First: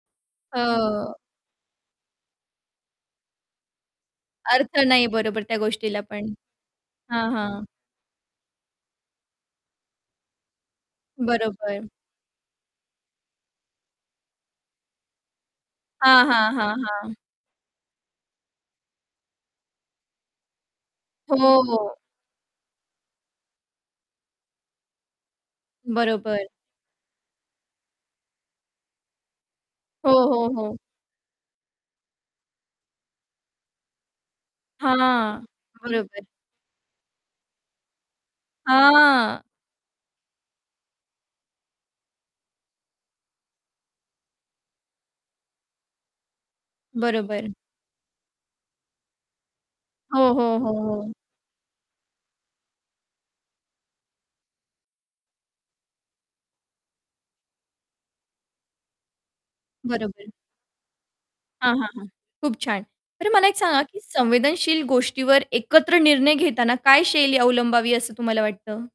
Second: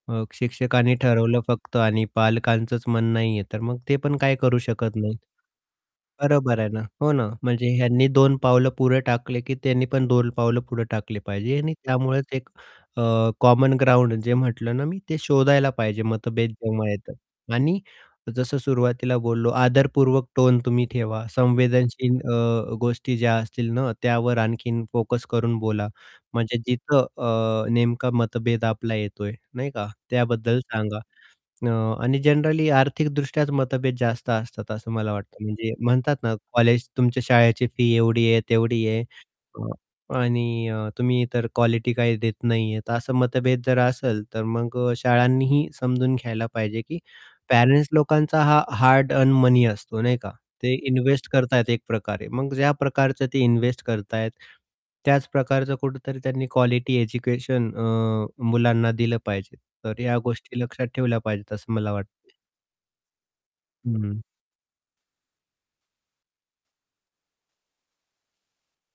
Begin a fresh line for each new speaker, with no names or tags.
अ, शिक्षकांनी
हो.
ठरवलं फक्त आणि पालकांचंच मन नाहीये, तर मग ते पण काही करू
अर्थ
शकत
नाही
नाहीत.
बरोबर त्या गोष्टीला पण.
बरोबर आहे ना हो ना,
हां, हां.
म्हणजे ह्यांनी दोन पावलं पुढे टाकले की त्यांनी पण दोन पावलं पुढे टाकले पाहिजे आणि
बरोबर.
त्यामुळेच एक अ, कॉमन ग्राऊंड जे म्हटलं ना मी ते शोधायला पाहिजे
हां,
मतभेद
हां, हां,
जेव्हा
हां.
येतात आणि जसं सुरुवातीला बोललो आदरपूर्वक टोन तुम्ही ठेवा.
हो.
संवेदनशील अ, गोष्टी ज्या असतील ना, त्यावर आणखीन फोकस करून बोला.
बरोबर.
म्हणजे जिथं अ, नेमका मतभेद आपला येतोय नाही का,
हो, हो,
त्याबद्दल
हो.
सांगा अ, आणि जनरली आर्थिकदृष्ट्याच मतभेद जास्त असतात असं मला
हां,
वाटतं. म्हणजे म्हणतात
बरोबर.
ना कॉलेज तुमच्या शाळेची फी एवढी आहे, तेवढी आहे
हां.
अ, आणि अ, तुम्ही तर क्वालिटी काही देत नाही आहेत ,असं मतभेद जर असेल, तर मग अ, शाळांनीही समजून घ्यायला पाहिजे की
बरोबर.
पॅरेंट्स लोकांचा हा हार्ड अर्न मनी असतो नाही
हो,
का,
हो, हो,
ते
हो.
इन्व्हेस्ट करताय एक प्रकारे, मग ज्या प्रकारचं ते इन्व्हेस्ट करत आहेत, त्याच प्रकारचं कुठेतरी त्यांनी क्वालिटी एज्युकेशन अ, मुलांना दिलं पाहिजे. तर या
बरोबर.
गोष्टी लक्षात ठेवल्या पाहिजेत असं
हां, हां,
मला
हां,
वाटतं.
खूप छान. बरं मला एक सांगा की
हं.
संवेदनशील गोष्टीवर एकत्र निर्णय घेताना काय शैली अवलंबावी असं तुम्हाला वाटतं?